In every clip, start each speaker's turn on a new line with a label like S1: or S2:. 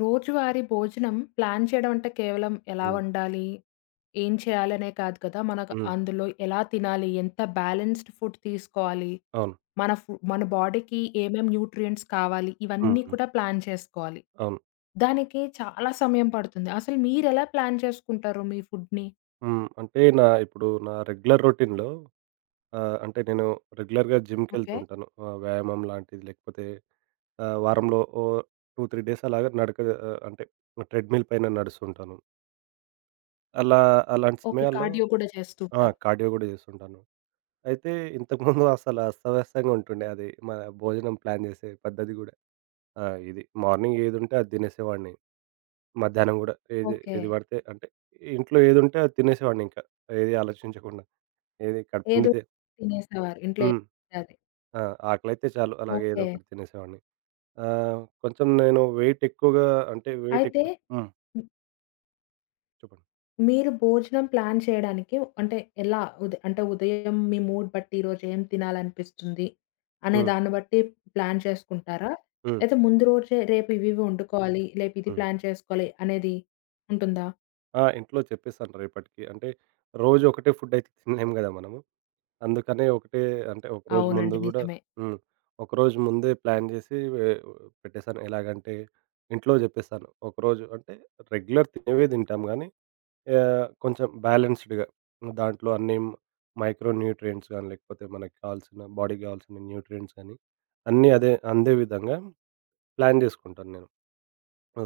S1: రోజువారీ భోజనం ప్లాన్ చేయడం అంటే కేవలం ఎలా
S2: హ్మ్.
S1: వండాలి, ఏం చేయాలనే కాదు కదా! మనకు
S2: హ్మ్.
S1: అందులో ఎలా తినాలి, ఎంత బ్యాలెన్స్‌డ్ ఫుడ్ తీసుకోవాలి,
S2: అవును.
S1: మన బాడీకి ఏమేం న్యూట్రియంట్స్ కావాలి,
S2: హ్మ్.
S1: ఇవన్నీ
S2: హ్మ్.
S1: కూడా ప్లాన్ చేసుకోవాలి.
S2: అవును.
S1: దానికి చాలా సమయం పడుతుంది. అసలు మీరెలా ప్లాన్ చేసుకుంటారు మీ ఫుడ్‌ని?
S2: హ్మ్. అంటే ఇప్పుడు నా రెగ్యులర్ రొటీన్‌లో అంటే నేను రెగ్యులర్‌గా జిమ్‌కెళ్తూ
S1: ఓకే.
S2: ఉంటాను. వ్యాయామం లాంటిది లేకపోతే వారంలో ఓ 2, 3 డేస్ అలాగా నడక, అంటే ట్రెడ్‌మిల్ పైన నడుస్తుంటాను. అలా అలాంటి
S1: ఓకే.
S2: సమయాల్లో
S1: కార్డియో కూడా
S2: ఆ,
S1: చేస్తుంటారు.
S2: కార్డియో గూడా చేస్తుంటాను. అయితే ఇంతకుముందు అసలు అస్తవ్యస్తంగా ఉంటుండే అది. మన భోజనం ప్లాన్ చేసే పద్ధతి గూడా. ఆ, ఇది మార్నింగ్ ఏదుంటే అది తినేసేవాడిని. మధ్యాహ్నం గూడా ఏది
S1: ఓకే.
S2: ఏది పడితే, అంటే ఇంట్లో ఏదుంటే అది తినేసేవాడినింకా. ఏది ఆలోచించకుండా. ఏది కడుపు
S1: ఏదో
S2: నిండితే.
S1: తినేసేవారు. ఇంట్లో ఏది
S2: హ్మ్.
S1: పడితే అది.
S2: ఆ, ఆకలైతే చాలు అలాగే ఏదో
S1: ఓకే.
S2: ఒకటి తినేసేవాడిని. కొంచెం నేను వెయిట్ ఎక్కువగా, అంటే వెయిట్
S1: అయితే
S2: ఎక్కువ. హ్మ్. చెప్పండి.
S1: మీరు భోజనం ప్లాన్ చేయడానికి అంటే ఎలా? ఉద్ అంటే ఉదయం మీ మూడ్ బట్టి ఈరోజు ఏం తినాలనిపిస్తుంది అనే
S2: హ్మ్.
S1: దాన్ని బట్టి ప్లాన్ చేసుకుంటారా?
S2: హ్మ్.
S1: లేతే ముందు రోజే రేపు ఇవివి వండుకోవాలి, లేపు ఇది
S2: హ్మ్.
S1: ప్లాన్ చేసుకోవాలి అనేది ఉంటుందా?
S2: ఆ, ఇంట్లో చెప్పేసాను రేపటికి. అంటే రోజు ఒకటే ఫుడ్ అయితే తినలేము గదా మనము. అందుకనే ఒకటే, అంటే ఒకరోజు ముందు
S1: అవునండి.
S2: గూడా.
S1: నిజమే.
S2: హ్మ్. ఒకరోజు ముందే ప్లాన్ జేసి వే పెట్టేసాను. ఎలాగంటే ఇంట్లో జెప్పేసాను. ఒకరోజు అంటే రెగ్యులర్ తినేవే తింటాం గానీ కొంచెం బ్యాలెన్స్‌డ్‌గా దాంట్లో అన్నీ మైక్రో న్యూట్రియంట్స్ గాని, లేకపోతే మనకి కావాల్సిన బాడీకి గావాల్సిన న్యూట్రియంట్స్ గాని అన్నీ అదే అందే విధంగా ప్లాన్ జేసుకుంటాను నేను.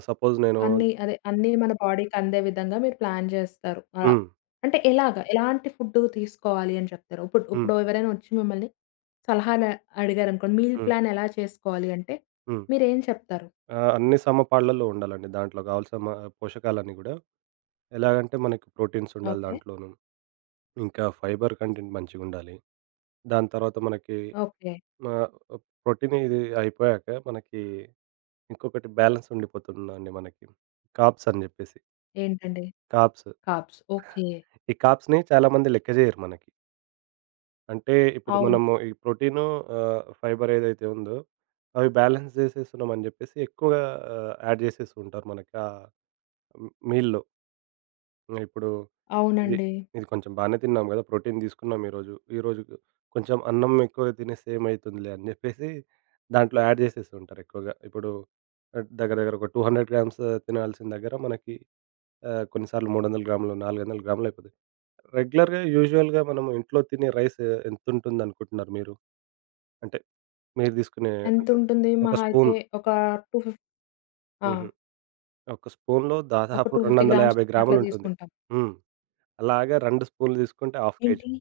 S2: సపోజ్ నేను.
S1: అన్నీ అదే అన్నీ మన బాడీకి అందే విధంగా మీరు ప్లాన్ జేస్తారు.
S2: హ్మ్.
S1: అంటే ఎలాగా? ఎలాంటి ఫుడ్డు తీసుకోవాలి అని చెప్తారు? ఇప్పుడు
S2: హ్మ్.
S1: ఇప్పుడు ఎవరైనా వచ్చి మిమ్మల్ని సలహాలు అడిగారనుకోండి, మీల్
S2: హ్మ్.
S1: ప్లాన్ ఎలా చేసుకోవాలి అంటే
S2: హ్మ్.
S1: మీరేం చెప్తారు?
S2: ఆ, అన్ని సమపాళ్లలో ఉండాలండి. దాంట్లో కావాల్సిన పోషకాలన్నీ గూడా. ఎలాగంటే మనకి ప్రోటీన్స్ ఉండాలి
S1: ఓకే.
S2: దాంట్లోను. ఇంకా ఫైబర్ కంటెంట్ మంచిగుండాలి. దాని తర్వాత మనకి
S1: ఓకే.
S2: ఆహ్, ప్రోటీన్ ఇది అయిపోయాక మనకి ఇంకొకటి బ్యాలెన్స్ ఉండిపోతుందండి మనకి. కార్బ్స్ అని జెప్పేసి.
S1: ఏంటండి?
S2: కార్బ్స్.
S1: కార్బ్స్. ఓకే.
S2: ఈ కార్బ్స్‌ని చాలామంది లెక్క జేయరు మనకి. అంటే ఇప్పుడు
S1: అవును.
S2: మనము ఈ ప్రోటీను ఫైబర్ ఏదైతే ఉందో అవి బ్యాలెన్స్ జేసేస్తున్నామని జెప్పేసి ఎక్కువగా యాడ్ జేసేస్తూ ఉంటారు మనకి ఆ మీల్‌లో. ఇప్పుడు ఇది,
S1: అవునండి.
S2: ఇది కొంచెం బానే తిన్నాం గదా, ప్రోటీన్ తీసుకున్నాం ఈరోజు. కొంచెం అన్నం ఎక్కువగా తినేస్తే ఏమైతుందిలే అని జెప్పేసి దాంట్లో యాడ్ జేసేస్తూ ఉంటారు ఎక్కువగా. ఇప్పుడు దగ్గర దగ్గర ఒక 200 గ్రామ్స్ తినాల్సిన దగ్గర మనకి కొన్నిసార్లు 300 గ్రాములు, 400 గ్రాములయిపోతాయి. రెగ్యులర్‌గా యూజువల్‌గా మనం ఇంట్లో తినే రైస్ ఎంతుంటుందనుకుంటున్నారు మీరు? అంటే మీరు తీసుకునే, అంటే
S1: ఎంతుంటుంది?
S2: ఒక
S1: మహా అయితే
S2: స్పూన్.
S1: ఒక 250. ఆ!
S2: హుహు. ఒక స్పూన్‌లో
S1: ఒక
S2: దాదాపు
S1: 250 గ్రామ్స్
S2: 250
S1: అట్లా
S2: గ్రాములుంటుంది.
S1: తీసుకుంటాం.
S2: హ్మ్. అలాగే 2 స్పూన్‌లు తీసుకుంటే హాఫ్ కేజీ.
S1: ఏంటి?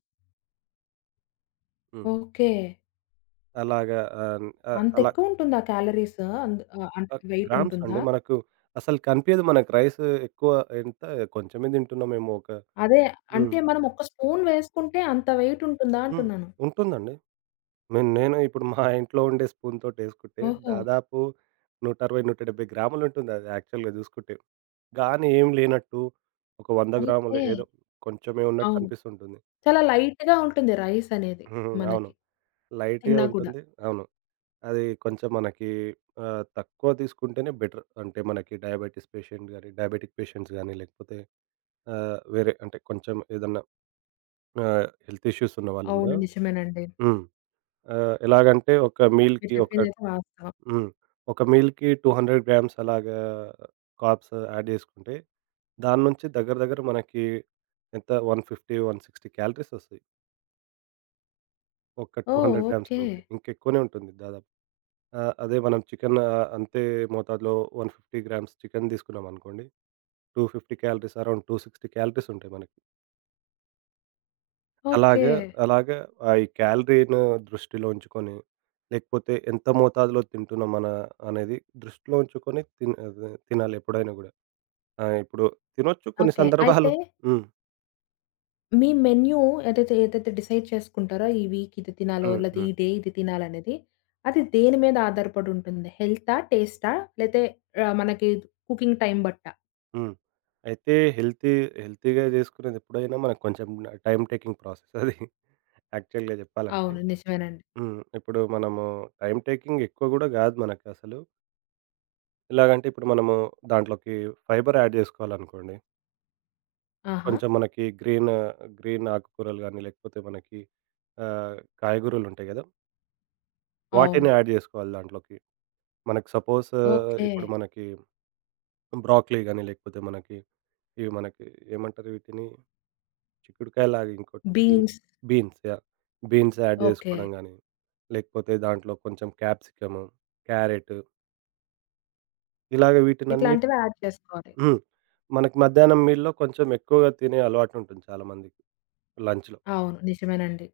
S2: హ్మ్.
S1: ఓకే.
S2: అలాగా ఆహ్, ఆహ్, అలా
S1: అంతెక్కువుంటుందా క్యాలరీస్? అందు అంటే
S2: ఆహ్, గ్రామ్స్
S1: వెయిటుంటుందా?
S2: అండి. మనకు అసలు కనిపియదు మనకు రైస్ ఎక్కువ ఎంత కొంచెమే తింటున్నామేమో ఒక.
S1: అదే
S2: హ్మ్.
S1: అంటే మనం ఒక్క స్పూన్ వేసుకుంటే అంత వెయిటుంటుందా
S2: హ్మ్.
S1: అంటున్నాను.
S2: ఉంటుందండి. నేను నేను ఇప్పుడు మా ఇంట్లో ఉండే స్పూన్‌తోటేసుకుంటే
S1: ఓహో!
S2: దాదాపు 160, 170 గ్రాములుంటుంది అది యాక్చువల్‌గా చూసుకుంటే. గానీ ఏం లేనట్టు ఒక 100 గ్రాములు
S1: ఓకే.
S2: ఏదో కొంచెమే ఉన్నట్టు
S1: అవును.
S2: అనిపిస్తుంటుంది.
S1: చాలా లైట్‌గా ఉంటుంది రైస్ అనేది
S2: హ్మ్. అవును.
S1: మనకి.
S2: లైట్‌గా
S1: తిన్నా కూడా.
S2: ఉంటుంది. అవును. అది కొంచెం మనకి తక్కువ తీసుకుంటేనే బెటర్. అంటే మనకి డయాబెటిస్ పేషెంట్ గాని, డయాబెటిక్ పేషెంట్స్ గాని, లేకపోతే వేరే అంటే కొంచెం ఏదన్నా హెల్త్ ఇష్యూస్ ఉన్నవాళ్ళు
S1: అవును.
S2: గూడా.
S1: నిజమేనండి.
S2: హ్మ్. ఆహ్, ఎలాగంటే ఒక
S1: మీరు
S2: మీల్‌కి ఒక
S1: చెప్పిందైతే వాస్తవం.
S2: హ్మ్. ఒక మీల్‌కి 200 గ్రామ్స్ అలాగా కార్బ్స్ యాడ్ చేసుకుంటే, దాని నుంచి దగ్గర దగ్గర మనకి ఎంత 150, 160 క్యాలరీస్ వస్తాయి. ఒక
S1: ఓహ్!
S2: 200 గ్రామ్స్
S1: ఓకే.
S2: నుంచి. ఇంకెక్కువనే ఉంటుంది దాదాపు. అదే మనం చికెన్ అంతే మోతాదులో 150 గ్రామ్స్ చికెన్ తీసుకున్నామనుకోండి. 250 క్యాలరీస్ అరౌండ్ 260 క్యాలరీస్ ఉంటాయి మనకి.
S1: ఓకే.
S2: అలాగా, అలాగా ఆహ్, ఈ క్యాలరీ‌ను దృష్టిలో ఉంచుకొని, లేకపోతే ఎంత మోతాదులో తింటున్నాం మన అనేది దృష్టిలో ఉంచుకొని అదే తినాలి ఎప్పుడైనా గూడా. ఆ, ఇప్పుడు తినొచ్చు కొన్ని
S1: ఓకే.
S2: సందర్భాలు.
S1: అయితే
S2: హ్మ్.
S1: మీ మెన్యూ ఏదైతే, ఏదైతే డిసైడ్ చేసుకుంటారో ఈ వీక్ ఇది తినాలో,
S2: హ్మ్.
S1: లేతే
S2: హ్మ్.
S1: ఈ డే ఇది తినాలనేది, అది దేని మీద ఆధారపడి ఉంటుంది? హెల్తా? టేస్టా? లేతే మనకి కుకింగ్ టైం బట్టా?
S2: హ్మ్. అయితే హెల్తీగా జేసుకునేది ఎప్పుడైనా మనకు కొంచెం టైమ్ టేకింగ్ ప్రాసెస్ అది. యాక్చువల్‌గా చెప్పాలంటే.
S1: అవును. నిజమేనండి.
S2: హ్మ్. ఇప్పుడు మనము టైమ్ టేకింగ్ ఎక్కువ గూడా గాదు మనకసలు. ఎలాగంటే ఇప్పుడు మనము దాంట్లోకి ఫైబర్ యాడ్ జేసుకోవాలనుకోండి.
S1: ఆహా!
S2: కొంచెం మనకి గ్రీన్, గ్రీన్ ఆకుకూరలు గానీ, లేకపోతే మనకి ఆహ్, కాయగూరలుంటాయి గదా, వాటిని
S1: అవును.
S2: యాడ్ జేసుకోవాలి దాంట్లోకి. మనకు సపోజ్
S1: ఓకే.
S2: ఇప్పుడు మనకి బ్రాకలీ గానీ, లేకపోతే మనకి ఇవి మనకి ఏమంటారు వీటిని? చిక్కుడుకాయలాగా ఇంకోటుంటుంది.
S1: Beans.
S2: Beans yeah, beans add
S1: okay.
S2: జేసుకోవడం గానీ, లేకపోతే దాంట్లో కొంచెం క్యాప్సికము, క్యారెట్ ఇలాగ వీటినన్నిటి.
S1: ఇట్లాంటివి యాడ్ చేసుకోవాలి.
S2: హ్మ్. మనకి మధ్యాహ్నం మీల్‌లో కొంచెం ఎక్కువగా తినే అలవాటుంటుంది చాలా మందికి లంచ్‌లో.
S1: అవును. నిజమేనండి.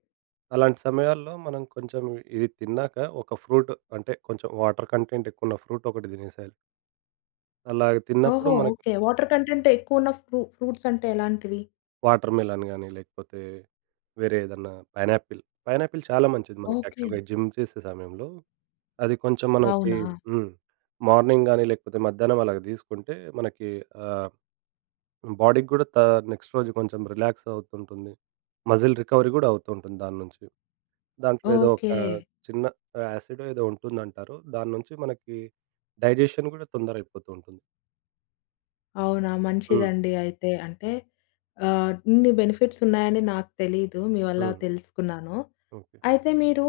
S2: అలాంటి సమయాల్లో మనం కొంచెం ఇది తిన్నాక ఒక ఫ్రూట్, అంటే కొంచెం వాటర్ కంటెంట్ ఎక్కువున్న ఫ్రూట్ ఒకటి తినేసేయాలి. అలాగ
S1: ఓహో!
S2: తిన్నప్పుడు మనకి
S1: ఓకే. వాటర్ కంటెంట్ ఎక్కువున్న ఫ్రూట్స్ అంటే ఎలాంటివి?
S2: వాటర్ మెలన్ గాని, లేకపోతే వేరే ఏదన్నా పైనాపిల్. పైనాపిల్ చాలా మంచిది మనకి
S1: ఓకే.
S2: యాక్చువల్‌గా జిమ్ చేసే సమయంలో. అది కొంచెం మనకి.
S1: అవునా!
S2: హ్మ్. మార్నింగ్ గాని, లేకపోతే మధ్యాహ్నం అలాగ తీసుకుంటే మనకి ఆహ్ బాడీకి గూడా నెక్స్ట్ రోజు కొంచెం రిలాక్స్ అవుతుంటుంది. మజిల్ రికవరీ గూడా అవుతుంటుంది దాని నుంచి. దాంట్లో ఏదో ఒక
S1: ఓకే.
S2: చిన్న యాసిడో ఏదో ఉంటుందంటారు. దాని నుంచి మనకి డైజెషన్ గూడా తొందర అయిపోతూ ఉంటుంది.
S1: అవునా!
S2: హ్మ్.
S1: మంచిదండి అయితే. అంటే ఇన్ని బెనిఫిట్స్ ఉన్నాయని నాకు తెలీదు. మీ వల్ల
S2: హ్మ్. హ్మ్.
S1: తెలుసుకున్నాను.
S2: ఓకే.
S1: అయితే మీరు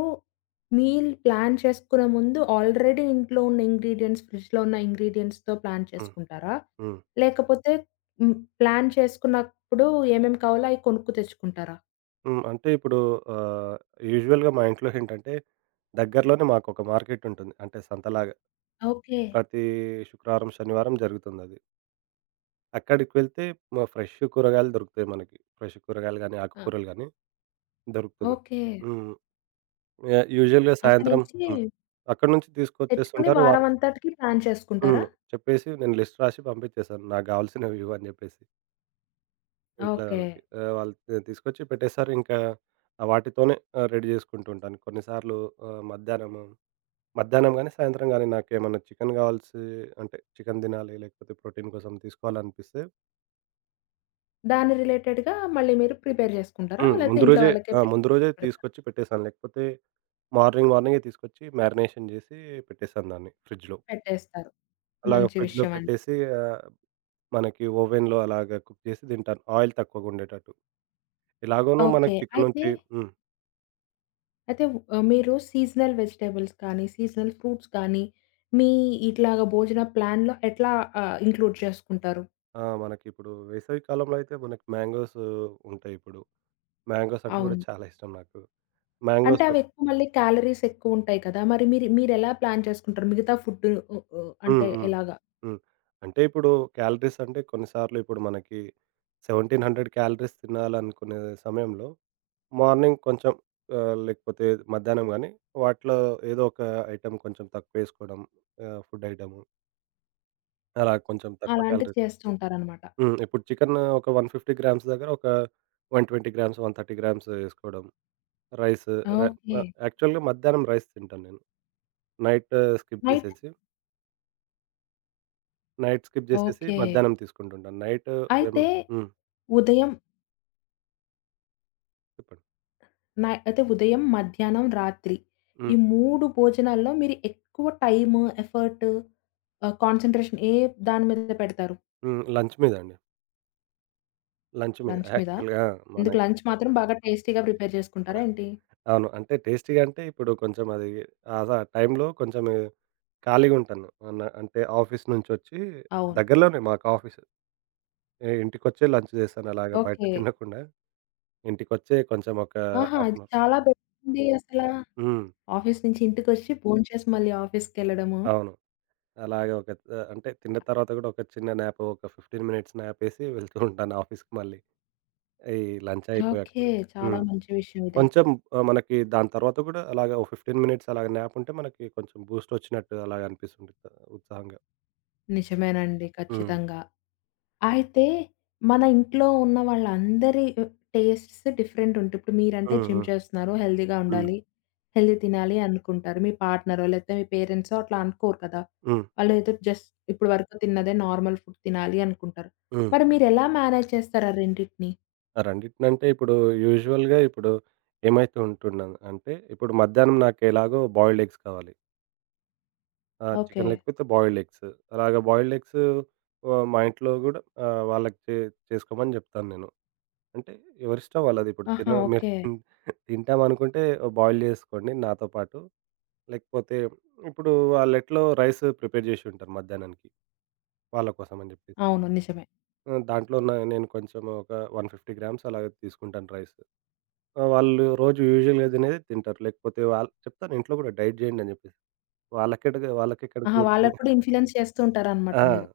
S1: మీల్ ప్లాన్ చేసుకునే ముందు ఆల్రెడీ ఇంట్లో ఉన్న ఇంగ్రీడియెంట్స్, ఫ్రిడ్జ్‌లో ఉన్న ఇంగ్రీడియెంట్స్‌తో ప్లాన్
S2: హ్మ్.
S1: చేసుకుంటారా?
S2: హ్మ్.
S1: లేకపోతే హ్మ్. ప్లాన్ చేసుకున్నప్పుడు ఏమేమి కావాలో అయి కొనుక్కు తెచ్చుకుంటారా?
S2: హ్మ్. అంటే ఇప్పుడు ఆహ్, యూజువల్‌గా మా ఇంట్లో ఏంటంటే దగ్గరలోనే మాకొక మార్కెట్ ఉంటుంది. అంటే సంతలాగా.
S1: ఓకే.
S2: ప్రతి శుక్రవారం, శనివారం జరుగుతుందది. అక్కడికి వెళ్తే ఫ్రెష్ కూరగాయలు దొరుకుతాయి మనకి. ఫ్రెష్ కూరగాయలు గానీ,
S1: ఆ!
S2: ఆకుకూరలు గానీ దొరుకుతుంది.
S1: ఓకే.
S2: హ్మ్. యాహ్, యూజువల్‌గా
S1: అక్కడి
S2: సాయంత్రం.
S1: నుంచి
S2: హ్మ్. అక్కడి నుంచి
S1: తెచ్చుకొని
S2: తీసుకొచ్చేస్తుంటారు
S1: వారం
S2: వారు.
S1: అంతటికి ప్లాన్ చేసుకుంటారా?
S2: హ్మ్. చెప్పేసి నేను లిస్ట్ రాసి పంపించేశాను. నాకు గావాల్సినవి ఇవి అని జెప్పేసి ఇంట్లో
S1: ఓకే.
S2: వాళ్ళకి. ఆహ్, వాళ్ళు తీసుకొచ్చి పెట్టేస్తారు. ఇంకా వాటితోనే రెడీ జేసుకుంటూ ఉంటాను. కొన్నిసార్లు ఆహ్, మధ్యాహ్నము మధ్యాహ్నం గానీ, సాయంత్రం గానీ నాకేమన్నా చికెన్ గావాల్సి, అంటే చికెన్ దినాలి లేకపోతే ప్రోటీన్ కోసం తీసుకోవాలనిపిస్తే.
S1: దాని రిలేటెడ్‌గా మళ్ళీ మీరు ప్రిపేర్ జేసుకుంటారా?
S2: హ్మ్.
S1: లేతే
S2: ముందు
S1: ఇంట్లో
S2: రోజే.
S1: వాళ్ళకే
S2: ఆ,
S1: పె
S2: ముందు రోజే
S1: పెడతారు.
S2: తీసుకొచ్చి పెట్టేసాను. లేకపోతే మార్నింగే తీసుకొచ్చి మ్యారినేషన్ జేసి పెట్టేసాను దాన్ని ఫ్రిడ్జ్‌లో.
S1: పెట్టేస్తారు.
S2: అలాగ
S1: మంచి
S2: ఫ్రిడ్జ్‌లో
S1: విషయమండి.
S2: పెట్టేసి, మనకి ఓవెన్‌లో అలాగ కుక్ చేసి తింటాను. ఆయిల్ తక్కువగుండేటట్టు. ఎలాగోనూ
S1: ఓకే.
S2: మనకి చికెన్
S1: అయితే,
S2: నుంచి. హ్మ్.
S1: అయితే మీరు సీజనల్ వెజిటబుల్స్ కానీ, సీజనల్ ఫ్రూట్స్ కానీ, మీ ఇట్లాగా భోజన ప్లాన్‌లో ఎట్లా ఇంక్లూడ్ చేసుకుంటారు?
S2: ఆ, మనకిప్పుడు వేసవి కాలంలో అయితే మనకి మ్యాంగోస్ ఉంటాయి ఇప్పుడు. మ్యాంగోస్ అంటే గూడా
S1: అవును.
S2: చాలా ఇష్టం నాకు.
S1: అంటే
S2: మ్యాంగోస్.
S1: అవి ఎక్కువ మళ్ళీ క్యాలరీస్ ఎక్కువుంటాయి కదా! మరి మీరెలా ప్లాన్ చేసుకుంటారు? మిగతా ఫుడ్డు ఉ ఉ
S2: హ్మ్.
S1: అంటే
S2: హ్మ్.
S1: ఎలాగా?
S2: హ్మ్. అంటే ఇప్పుడు క్యాలరీస్ అంటే కొన్ని సార్లు ఇప్పుడు మనకి 1700 క్యాలరీస్ తినాలనుకునే సమయంలో మార్నింగ్ కొంచెం, లేకపోతే మధ్యాహ్నం గానీ, వాటిలో ఏదో ఒక ఐటెమ్ కొంచెం తక్కువేసుకోవడం. Food item. అలా కొంచెం తక్కువ
S1: అలాంటివి
S2: క్యాలరీస్.
S1: చేస్తూ ఉంటారనమాట.
S2: హ్మ్. ఇప్పుడు చికెన్ ఒక 150 గ్రామ్స్ దగ్గర ఒక 120 గ్రామ్స్, 130 గ్రామ్స్ ఏసుకోవడం. రైస్ రై
S1: ఓకే.
S2: ఆహ్, యాక్చువల్‌గా మధ్యాహ్నం రైస్ తింటాను నేను. Night skip
S1: night.
S2: జేసేసి, నైట్ స్కిప్ జేసేసి
S1: ఓకే.
S2: మధ్యాహ్నం తీసుకుంటుంటాను. నైట్
S1: అయితే
S2: ఏమన్నా. హ్మ్.
S1: ఉదయం.
S2: చెప్పండి.
S1: అయితే ఉదయం, మధ్యాహ్నం, రాత్రి ఈ
S2: హ్మ్.
S1: 3 భోజనాల్లో మీరు ఎక్కువ టైము, ఎఫర్టు, కాన్సంట్రేషన్ ఏ దాని మీద పెడతారు?
S2: హ్మ్. లంచ్ మీద అండి. లంచ్ మీద
S1: లంచ్ మీద?
S2: యాక్చువల్‌గా
S1: ఎందుకు
S2: మనకి.
S1: లంచ్ మాత్రం బాగా టేస్టీగా ప్రిపేర్ చేసుకుంటారా ఏంటి?
S2: అవును. అంటే టేస్టీగా అంటే ఇప్పుడు కొంచెం అది ఆ టైంలో కొంచెం ఖాళీగా ఉంటాను. అంటే ఆఫీస్ నుంచొచ్చి
S1: అవును.
S2: దగ్గరలోనే మాకు ఆఫీసు. ఇంటికొచ్చే లంచ్ చేశాను అలాగా బయట
S1: ఓకే.
S2: తినకుండా. ఇంటికొచ్చే కొంచెం ఒక
S1: ఆహా!
S2: హాఫ్
S1: ఇది
S2: అన్ అవర్.
S1: చాలా బెటరండి అసల.
S2: హ్మ్.
S1: ఆఫీస్ నుంచి ఇంటికొచ్చి భోంచేసి మళ్ళీ ఆఫీస్‌కెళ్ళడము.
S2: అవును. అలాగే ఒక అంటే తిన్న తర్వాత కూడా ఒక చిన్న న్యాప్, ఒక 15 మినిట్స్ న్యాప్ ఏసి వెళ్తూ ఉంటాను ఆఫీస్‌కి మళ్ళీ. ఈ లంచ్ అయిపోయాక
S1: ఓకే.
S2: కూడా.
S1: చాలా
S2: హ్మ్.
S1: మంచి విషయం ఇదైతే.
S2: కొంచెం మనకి దాని తర్వాత కూడా అలాగా ఓ 15 మినిట్స్ అలాగా న్యాప్ ఉంటే మనకి కొంచెం బూస్ట్ వచ్చినట్టు అలాగా అనిపిస్తుంటుంది ఉత్సాహంగా.
S1: నిజమేనండి.
S2: హ్మ్.
S1: ఖచ్చితంగా. అయితే మన ఇంట్లో ఉన్న వాళ్ళందరి టేస్ట్స్ డిఫరెంట్ ఉంటాయి. ఇప్పుడు మీరంటే
S2: హ్మ్.
S1: జిమ్
S2: హ్మ్.
S1: చేస్తున్నారు. హెల్తీగా
S2: హ్మ్.
S1: ఉండాలి. హెల్తీ తినాలి అనుకుంటారు. మీ పార్ట్నరో లేకపోతే మీ పేరెంట్సో అట్లా అనుకోరు కదా!
S2: హ్మ్.
S1: వాళ్ళు ఏదో జస్ట్ ఇప్పుడు వరకు తిన్నదే నార్మల్ ఫుడ్ తినాలి అనుకుంటారు.
S2: హ్మ్.
S1: మరి మీరెలా మేనేజ్ చేస్తారు ఆ రెండిటిని?
S2: ఆ రెండిటినంటే ఇప్పుడు యూజువల్‌గా ఇప్పుడు ఏమైతూ ఉంటున్నాను అంటే, ఇప్పుడు మధ్యాహ్నం నాకెలాగో బాయిల్డ్ ఎగ్స్ కావాలి. ఆ,
S1: ఓకే.
S2: చికెన్ లేకపోతే బాయిల్డ్ ఎగ్స్. అలాగా బాయిల్డ్ ఎగ్స్ మా ఇంట్లో గూడా వాళ్ళకి చేసుకోమని జెప్తాను నేను. అంటే ఎవరిష్టం వాళ్ళది. ఇప్పుడు
S1: ఆహా!
S2: తిన మీరు
S1: ఓకే.
S2: తిన్ తింటామనుకుంటే బాయిల్ జేసుకోండి నాతో పాటు. లేకపోతే ఇప్పుడు వాళ్ళెట్లో రైస్ ప్రిపేర్ జేసి ఉంటారు మధ్యాహ్నానికి వాళ్ళ కోసం అని జెప్పి.
S1: అవును. నిజమే.
S2: ఆ, దాంట్లో నేను కొంచెం ఒక 150 గ్రామ్స్ అలాగ తీసుకుంటాను రైస్. ఆ, వాళ్ళు రోజు యూజువల్‌గా తినేదే తింటారు. లేకపోతే వాళ్ళు చెప్తాను ఇంట్లో గూడా డైట్ జేయండి అని జెప్పేసి. వాళ్ళకెక్కడ
S1: ఆహా!
S2: కుదురుతుంది.
S1: వాళ్ళకి కూడా ఇన్‌ఫ్లుయెన్స్ చేస్తూ ఉంటారనమాట
S2: ఆ,
S1: మీరు.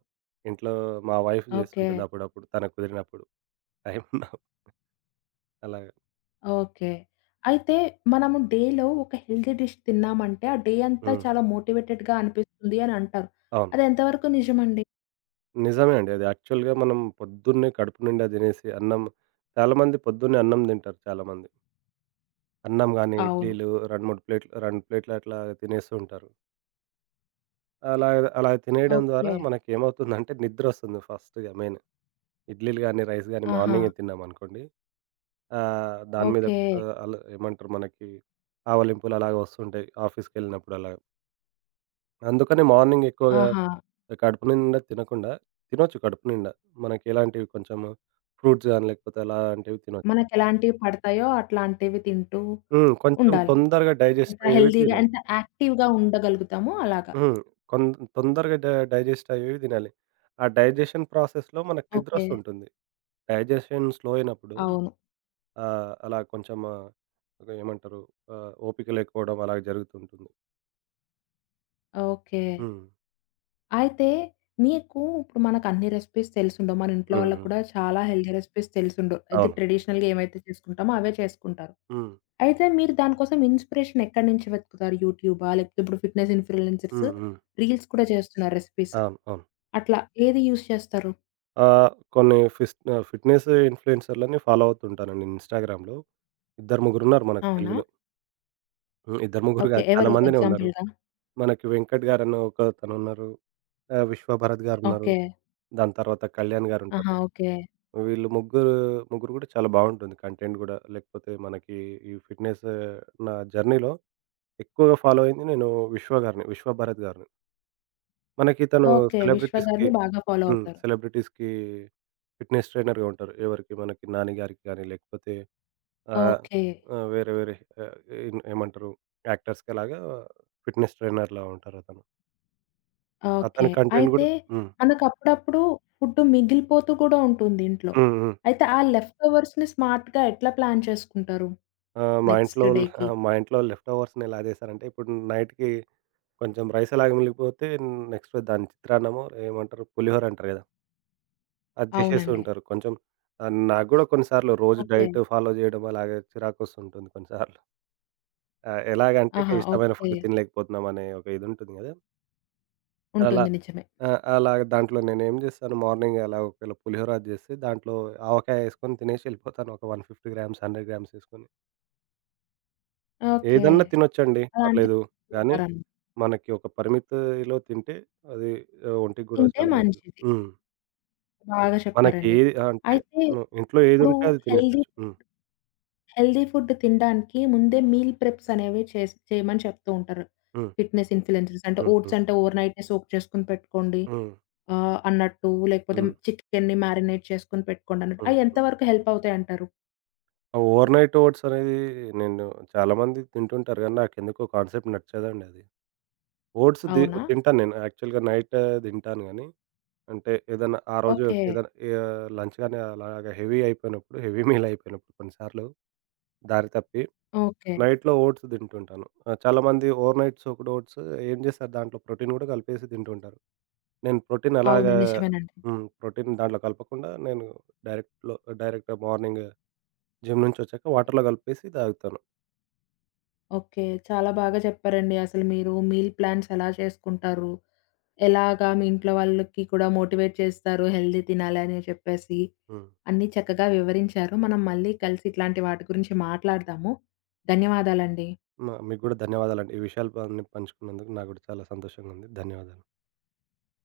S2: ఇంట్లో మా వైఫ్
S1: ఓకే.
S2: జేస్తుంటుంది అప్పుడప్పుడు తనకు కుదిరినప్పుడు. టైం ఉన్నప్పుడు అలాగ.
S1: ఓకే. అయితే మనము డేలో ఒక హెల్తీ డిష్ తిన్నామంటే, ఆ డే అంతా
S2: హ్మ్.
S1: చాలా మోటివేటెడ్‌గా అనిపిస్తుంది అని అంటారు.
S2: అవును.
S1: అది ఎంతవరకు నిజమండి?
S2: నిజమే అండి. అది యాక్చువల్‌గా మనం పొద్దున్నే కడుపు నిండా తినేసి చాలామంది పొద్దున్నే అన్నం తింటారు చాలామంది. అన్నం గాని,
S1: అవును.
S2: ఇడ్లీలు 2, 3 ప్లేట్లు 2 ప్లేట్లు అట్లా తినేస్తూ ఉంటారు. అలా అలా తినేయడం ద్వారా
S1: ఓకే.
S2: మనకేమవుతుందంటే నిద్రొస్తుంది ఫస్ట్‌గా మెయిన్. ఇడ్లీలు గానీ, రైస్ గానీ
S1: ఆహా!
S2: మార్నింగే తిన్నామనుకోండి, ఆహ్, దాని మీద
S1: ఓకే.
S2: ఆహ్, అలా ఏమంటారు మనకి ఆవలింపులు అలాగ వస్తుంటాయి ఆఫీస్‌కెళ్ళినప్పుడు అలాగ. అందుకని మార్నింగ్ ఎక్కువగా
S1: ఆహా!
S2: కడుపు నిండా తినకుండా, తినొచ్చు కడుపు నిండా మనకెలాంటివి కొంచెం ఫ్రూట్స్ గానీ లేకపోతే అలాంటివి తినొచ్చు.
S1: మనకెలాంటివి పడతాయో అట్లాంటివి తింటూ
S2: హ్మ్. కొంచెం
S1: ఉండాలి.
S2: తొందరగా
S1: ఎంత
S2: డైజెస్ట్ అయ్యేవి
S1: హెల్తీగా,
S2: తినాలి.
S1: ఎంత యాక్టివ్‌గా ఉండగలుగుతామో అలాగా.
S2: హ్మ్. కొన్ తొందరగా డైజెస్ట్ అయ్యేవి తినాలి. ఆ డైజెషన్ ప్రాసెస్‌లో మనకు
S1: ఓకే.
S2: నిద్రొస్తుంటుంది. డైజెషన్ స్లో అయినప్పుడు
S1: అవును.
S2: ఆహ్, అలా కొంచెం ఆహ్, ఏమంటారు ఆహ్, ఓపిక లేకపోవడం అలా జరుగుతుంటుంది.
S1: ఓకే.
S2: హ్మ్.
S1: అయితే నీకు ఇప్పుడు మనకన్ని రెసిపీస్ తెలిసుండవు. మన ఇంట్లో
S2: హ్మ్.
S1: వాళ్ళకి
S2: హ్మ్.
S1: కూడా చాలా హెల్తీ రెసిపీస్ తెలిసుండవు. ఇది
S2: అవును.
S1: ట్రెడిషనల్‌గా ఏమైతే చేసుకుంటామో అవే చేసుకుంటారు.
S2: హ్మ్.
S1: అయితే మీరు దానికోసం ఇన్‌స్పిరేషన్ ఎక్కడి నుంచి వెతుకుతారు? యూట్యూబా? లేకపోతే ఇప్పుడు ఫిట్‌నెస్ ఇన్‌ఫ్లుయెన్సర్స్
S2: హ్మ్. హ్మ్.
S1: రీల్స్ కూడా చేస్తున్నారు రెసిపీస్.
S2: అవును. అవును.
S1: అట్లా ఏది యూజ్ చేస్తారు?
S2: ఆహ్, కొన్ని ఫిస్ ఆహ్, ఫిట్‌నెస్ ఇన్‌ఫ్లుయెన్సర్‌లని ఫాలో అవుతుంటానండి ఇన్‌స్టాగ్రామ్‌లో. ఇద్దరు ముగ్గురున్నారు మనకు
S1: అవునా?
S2: తెలుగులో. హ్మ్. ఇద్దరు ముగ్గురు
S1: ఓకే.
S2: కాదు చాలా
S1: ఎవరు
S2: మందినే ఉన్నారు.
S1: ఎగ్జాంపుల్‌గా?
S2: మనకి వెంకట్ గారని ఒకతనున్నారు. ఆహ్, విశ్వభరత్ గారున్నారు.
S1: ఓకే.
S2: దాని తర్వాత కళ్యాణ్
S1: ఆహా!
S2: గారుంటారు.
S1: ఓకే.
S2: వీళ్ళు ముగ్గురు ముగ్గురు గూడా చాలా బావుంటుంది కంటెంట్ గూడా. లేకపోతే మనకి ఈ ఫిట్‌నెస్ నా జర్నీలో ఎక్కువగా ఫాలో అయింది నేను 'విశ్వభారత్' గారిని. మనకి తను
S1: ఓకే. విశ్వ
S2: సెలబ్రిటీస్‌కి.
S1: గారిని బాగా ఫాలో
S2: హ్మ్.
S1: అవుతారు.
S2: సెలబ్రిటీస్‌కి ఫిట్‌నెస్ ట్రైనర్‌గా ఉంటారు. ఎవరికి మనకి 'నాని' గారికి గానీ, లేకపోతే ఆహ్,
S1: ఓకే.
S2: ఆహ్, వేరే వేరే ఆహ్, ఏం ఏమంటారు యాక్టర్స్‌కి అలాగా ఫిట్‌నెస్ ట్రైనర్‌లా ఉంటారతను.
S1: ఓకే.
S2: అతని కంటెంట్
S1: అయితే
S2: గూడా. హ్మ్.
S1: మనకప్పుడప్పుడు ఫుడ్డు మిగిలిపోతూ గూడా ఉంటుంది ఇంట్లో.
S2: హ్మ్. హ్మ్.
S1: అయితే ఆ లెఫ్ట్ ఓవర్స్‌ని స్మార్ట్‌గా ఎట్లా ప్లాన్ చేసుకుంటారు?
S2: ఆహ్, మా
S1: నెక్స్ట్
S2: ఇంట్లోల్
S1: డేకి?
S2: మా ఇంట్లో లెఫ్ట్ ఓవర్స్‌ని ఎలా చేశారంటే ఇప్పుడు నైట్‌కి కొంచెం రైస్ అలాగే మిగిలిపోతే నెక్స్ట్ దాని చిత్రాన్నమో ఏమంటారు? పులిహోర అంటారు గదా, అది జేసేస్తూ
S1: అవునండి.
S2: ఉంటారు కొంచెం. నాకు గూడా కొన్నిసార్లు రోజు
S1: ఓకే.
S2: డైట్ ఫాలో జేయడం అలాగే చిరాకొస్తుంటుంది కొన్నిసార్లు. ఎలాగంటే
S1: ఆహా!
S2: ఇక ఇష్టమైన
S1: ఓకే.
S2: ఫుడ్ తినలేకపోతున్నాం అనే ఒక ఇది ఉంటుంది గదా. అలా
S1: ఉంటుంది. నిజమే.
S2: ఆ, అలా దాంట్లో నేనేం జేస్తాను మార్నింగ్ అలా ఒకవేళ పులిహోర అది జేస్తే దాంట్లో ఆవకాయ యేసుకొని తినేసి యెళ్ళిపోతాను. ఒక 150 గ్రామ్స్, 100 గ్రామ్స్ యేసుకొని.
S1: ఓకే.
S2: ఏదన్నా తినొచ్చండి
S1: అలాంటివి
S2: పర్లేదు. కానీ
S1: తింటారన్న
S2: మనకి ఒక పరిమితిలో తింటే అది ఒంటికి గూడా
S1: తింటే
S2: చాలా మంచిది.
S1: మంచిది.
S2: హ్మ్.
S1: బాగా
S2: మనకి
S1: చెప్పారండి.
S2: ఏది అంటే.
S1: అయితే
S2: హ్మ్. ఇంట్లో
S1: ఇప్పుడు
S2: ఏదుంటే అది
S1: హెల్తీ
S2: తినేసేయొచ్చు. హ్మ్.
S1: హెల్తీ ఫుడ్ తినడానికి ముందే మీల్ ప్రెప్స్ అనేవి చేయమని చెప్తూ ఉంటారు.
S2: హ్మ్.
S1: ఫిట్‌నెస్ ఇన్‌ఫ్లుయెన్సర్స్ అంటే
S2: హ్మ్.
S1: ఓట్స్
S2: హ్మ్.
S1: అంటే ఓవర్‌నైటే సోక్ చేసుకొని పెట్టుకోండి.
S2: హ్మ్.
S1: అన్నట్టు లేకపోతే
S2: హ్మ్.
S1: చికెన్‌ని మ్యారినేట్ చేసుకొని పెట్టుకోండి అన్నట్టు.
S2: హ్మ్.
S1: అయి ఎంత
S2: హ్మ్.
S1: వరకు హెల్ప్ అవుతాయంటారు?
S2: ఆ ఓవర్‌నైట్ ఓట్స్ అనేది నేను చాలామంది తింటుంటారు గానీ, నాకెందుకో కాన్సెప్ట్ నచ్చదండి అది. ఓట్స్ ది
S1: అవునా?
S2: తింటాను నేను. యాక్చువల్‌గా నైట్ తింటాను గానీ, అంటే ఏదన్నా ఆ రోజు
S1: ఓకే.
S2: ఏదన్నా లంచ్ గాని అలాగా హెవీ అయిపోయినప్పుడు, హెవీ మీల్ అయిపోయినప్పుడు కొన్నిసార్లు దారి తప్పి
S1: ఓకే.
S2: నైట్‌లో ఓట్స్ తింటుంటాను. ఆహ్, చాలామంది ఓవర్‌నైట్ సోక్డ్ ఓట్స్ ఏం చేస్తారు దాంట్లో ప్రోటీన్ గూడా కలిపేసి తింటుంటారు. నేను ప్రోటీన్
S1: అవును.
S2: అలాగా.
S1: నిజమేనండి.
S2: హ్మ్. ప్రోటీన్ దాంట్లో కలపకుండా నేను డైరెక్ట్‌లో డైరెక్ట్ మార్నింగ్ జిమ్ నుంచొచ్చాక వాటర్‌లో కలిపేసి తాగుతాను.
S1: ఓకే. చాలా బాగా చెప్పారండి. అసలు మీరు మీల్ ప్లాన్స్ ఎలా చేసుకుంటారు? ఎలాగా మీ ఇంట్లో వాళ్ళకి కూడా మోటివేట్ చేస్తారు హెల్తీ తినాలని చెప్పేసి,
S2: హ్మ్.
S1: అన్నీ చక్కగా వివరించారు. మనం మళ్ళీ కలిసి ఇట్లాంటి వాటి గురించి మాట్లాడదాము. ధన్యవాదాలండి.
S2: మీకు గూడా ధన్యవాదాలండి. ఈ విషయాలు అన్నీ పంచుకున్నందుకు నాకు గూడా చాలా సంతోషంగా ఉంది. ధన్యవాదాలు.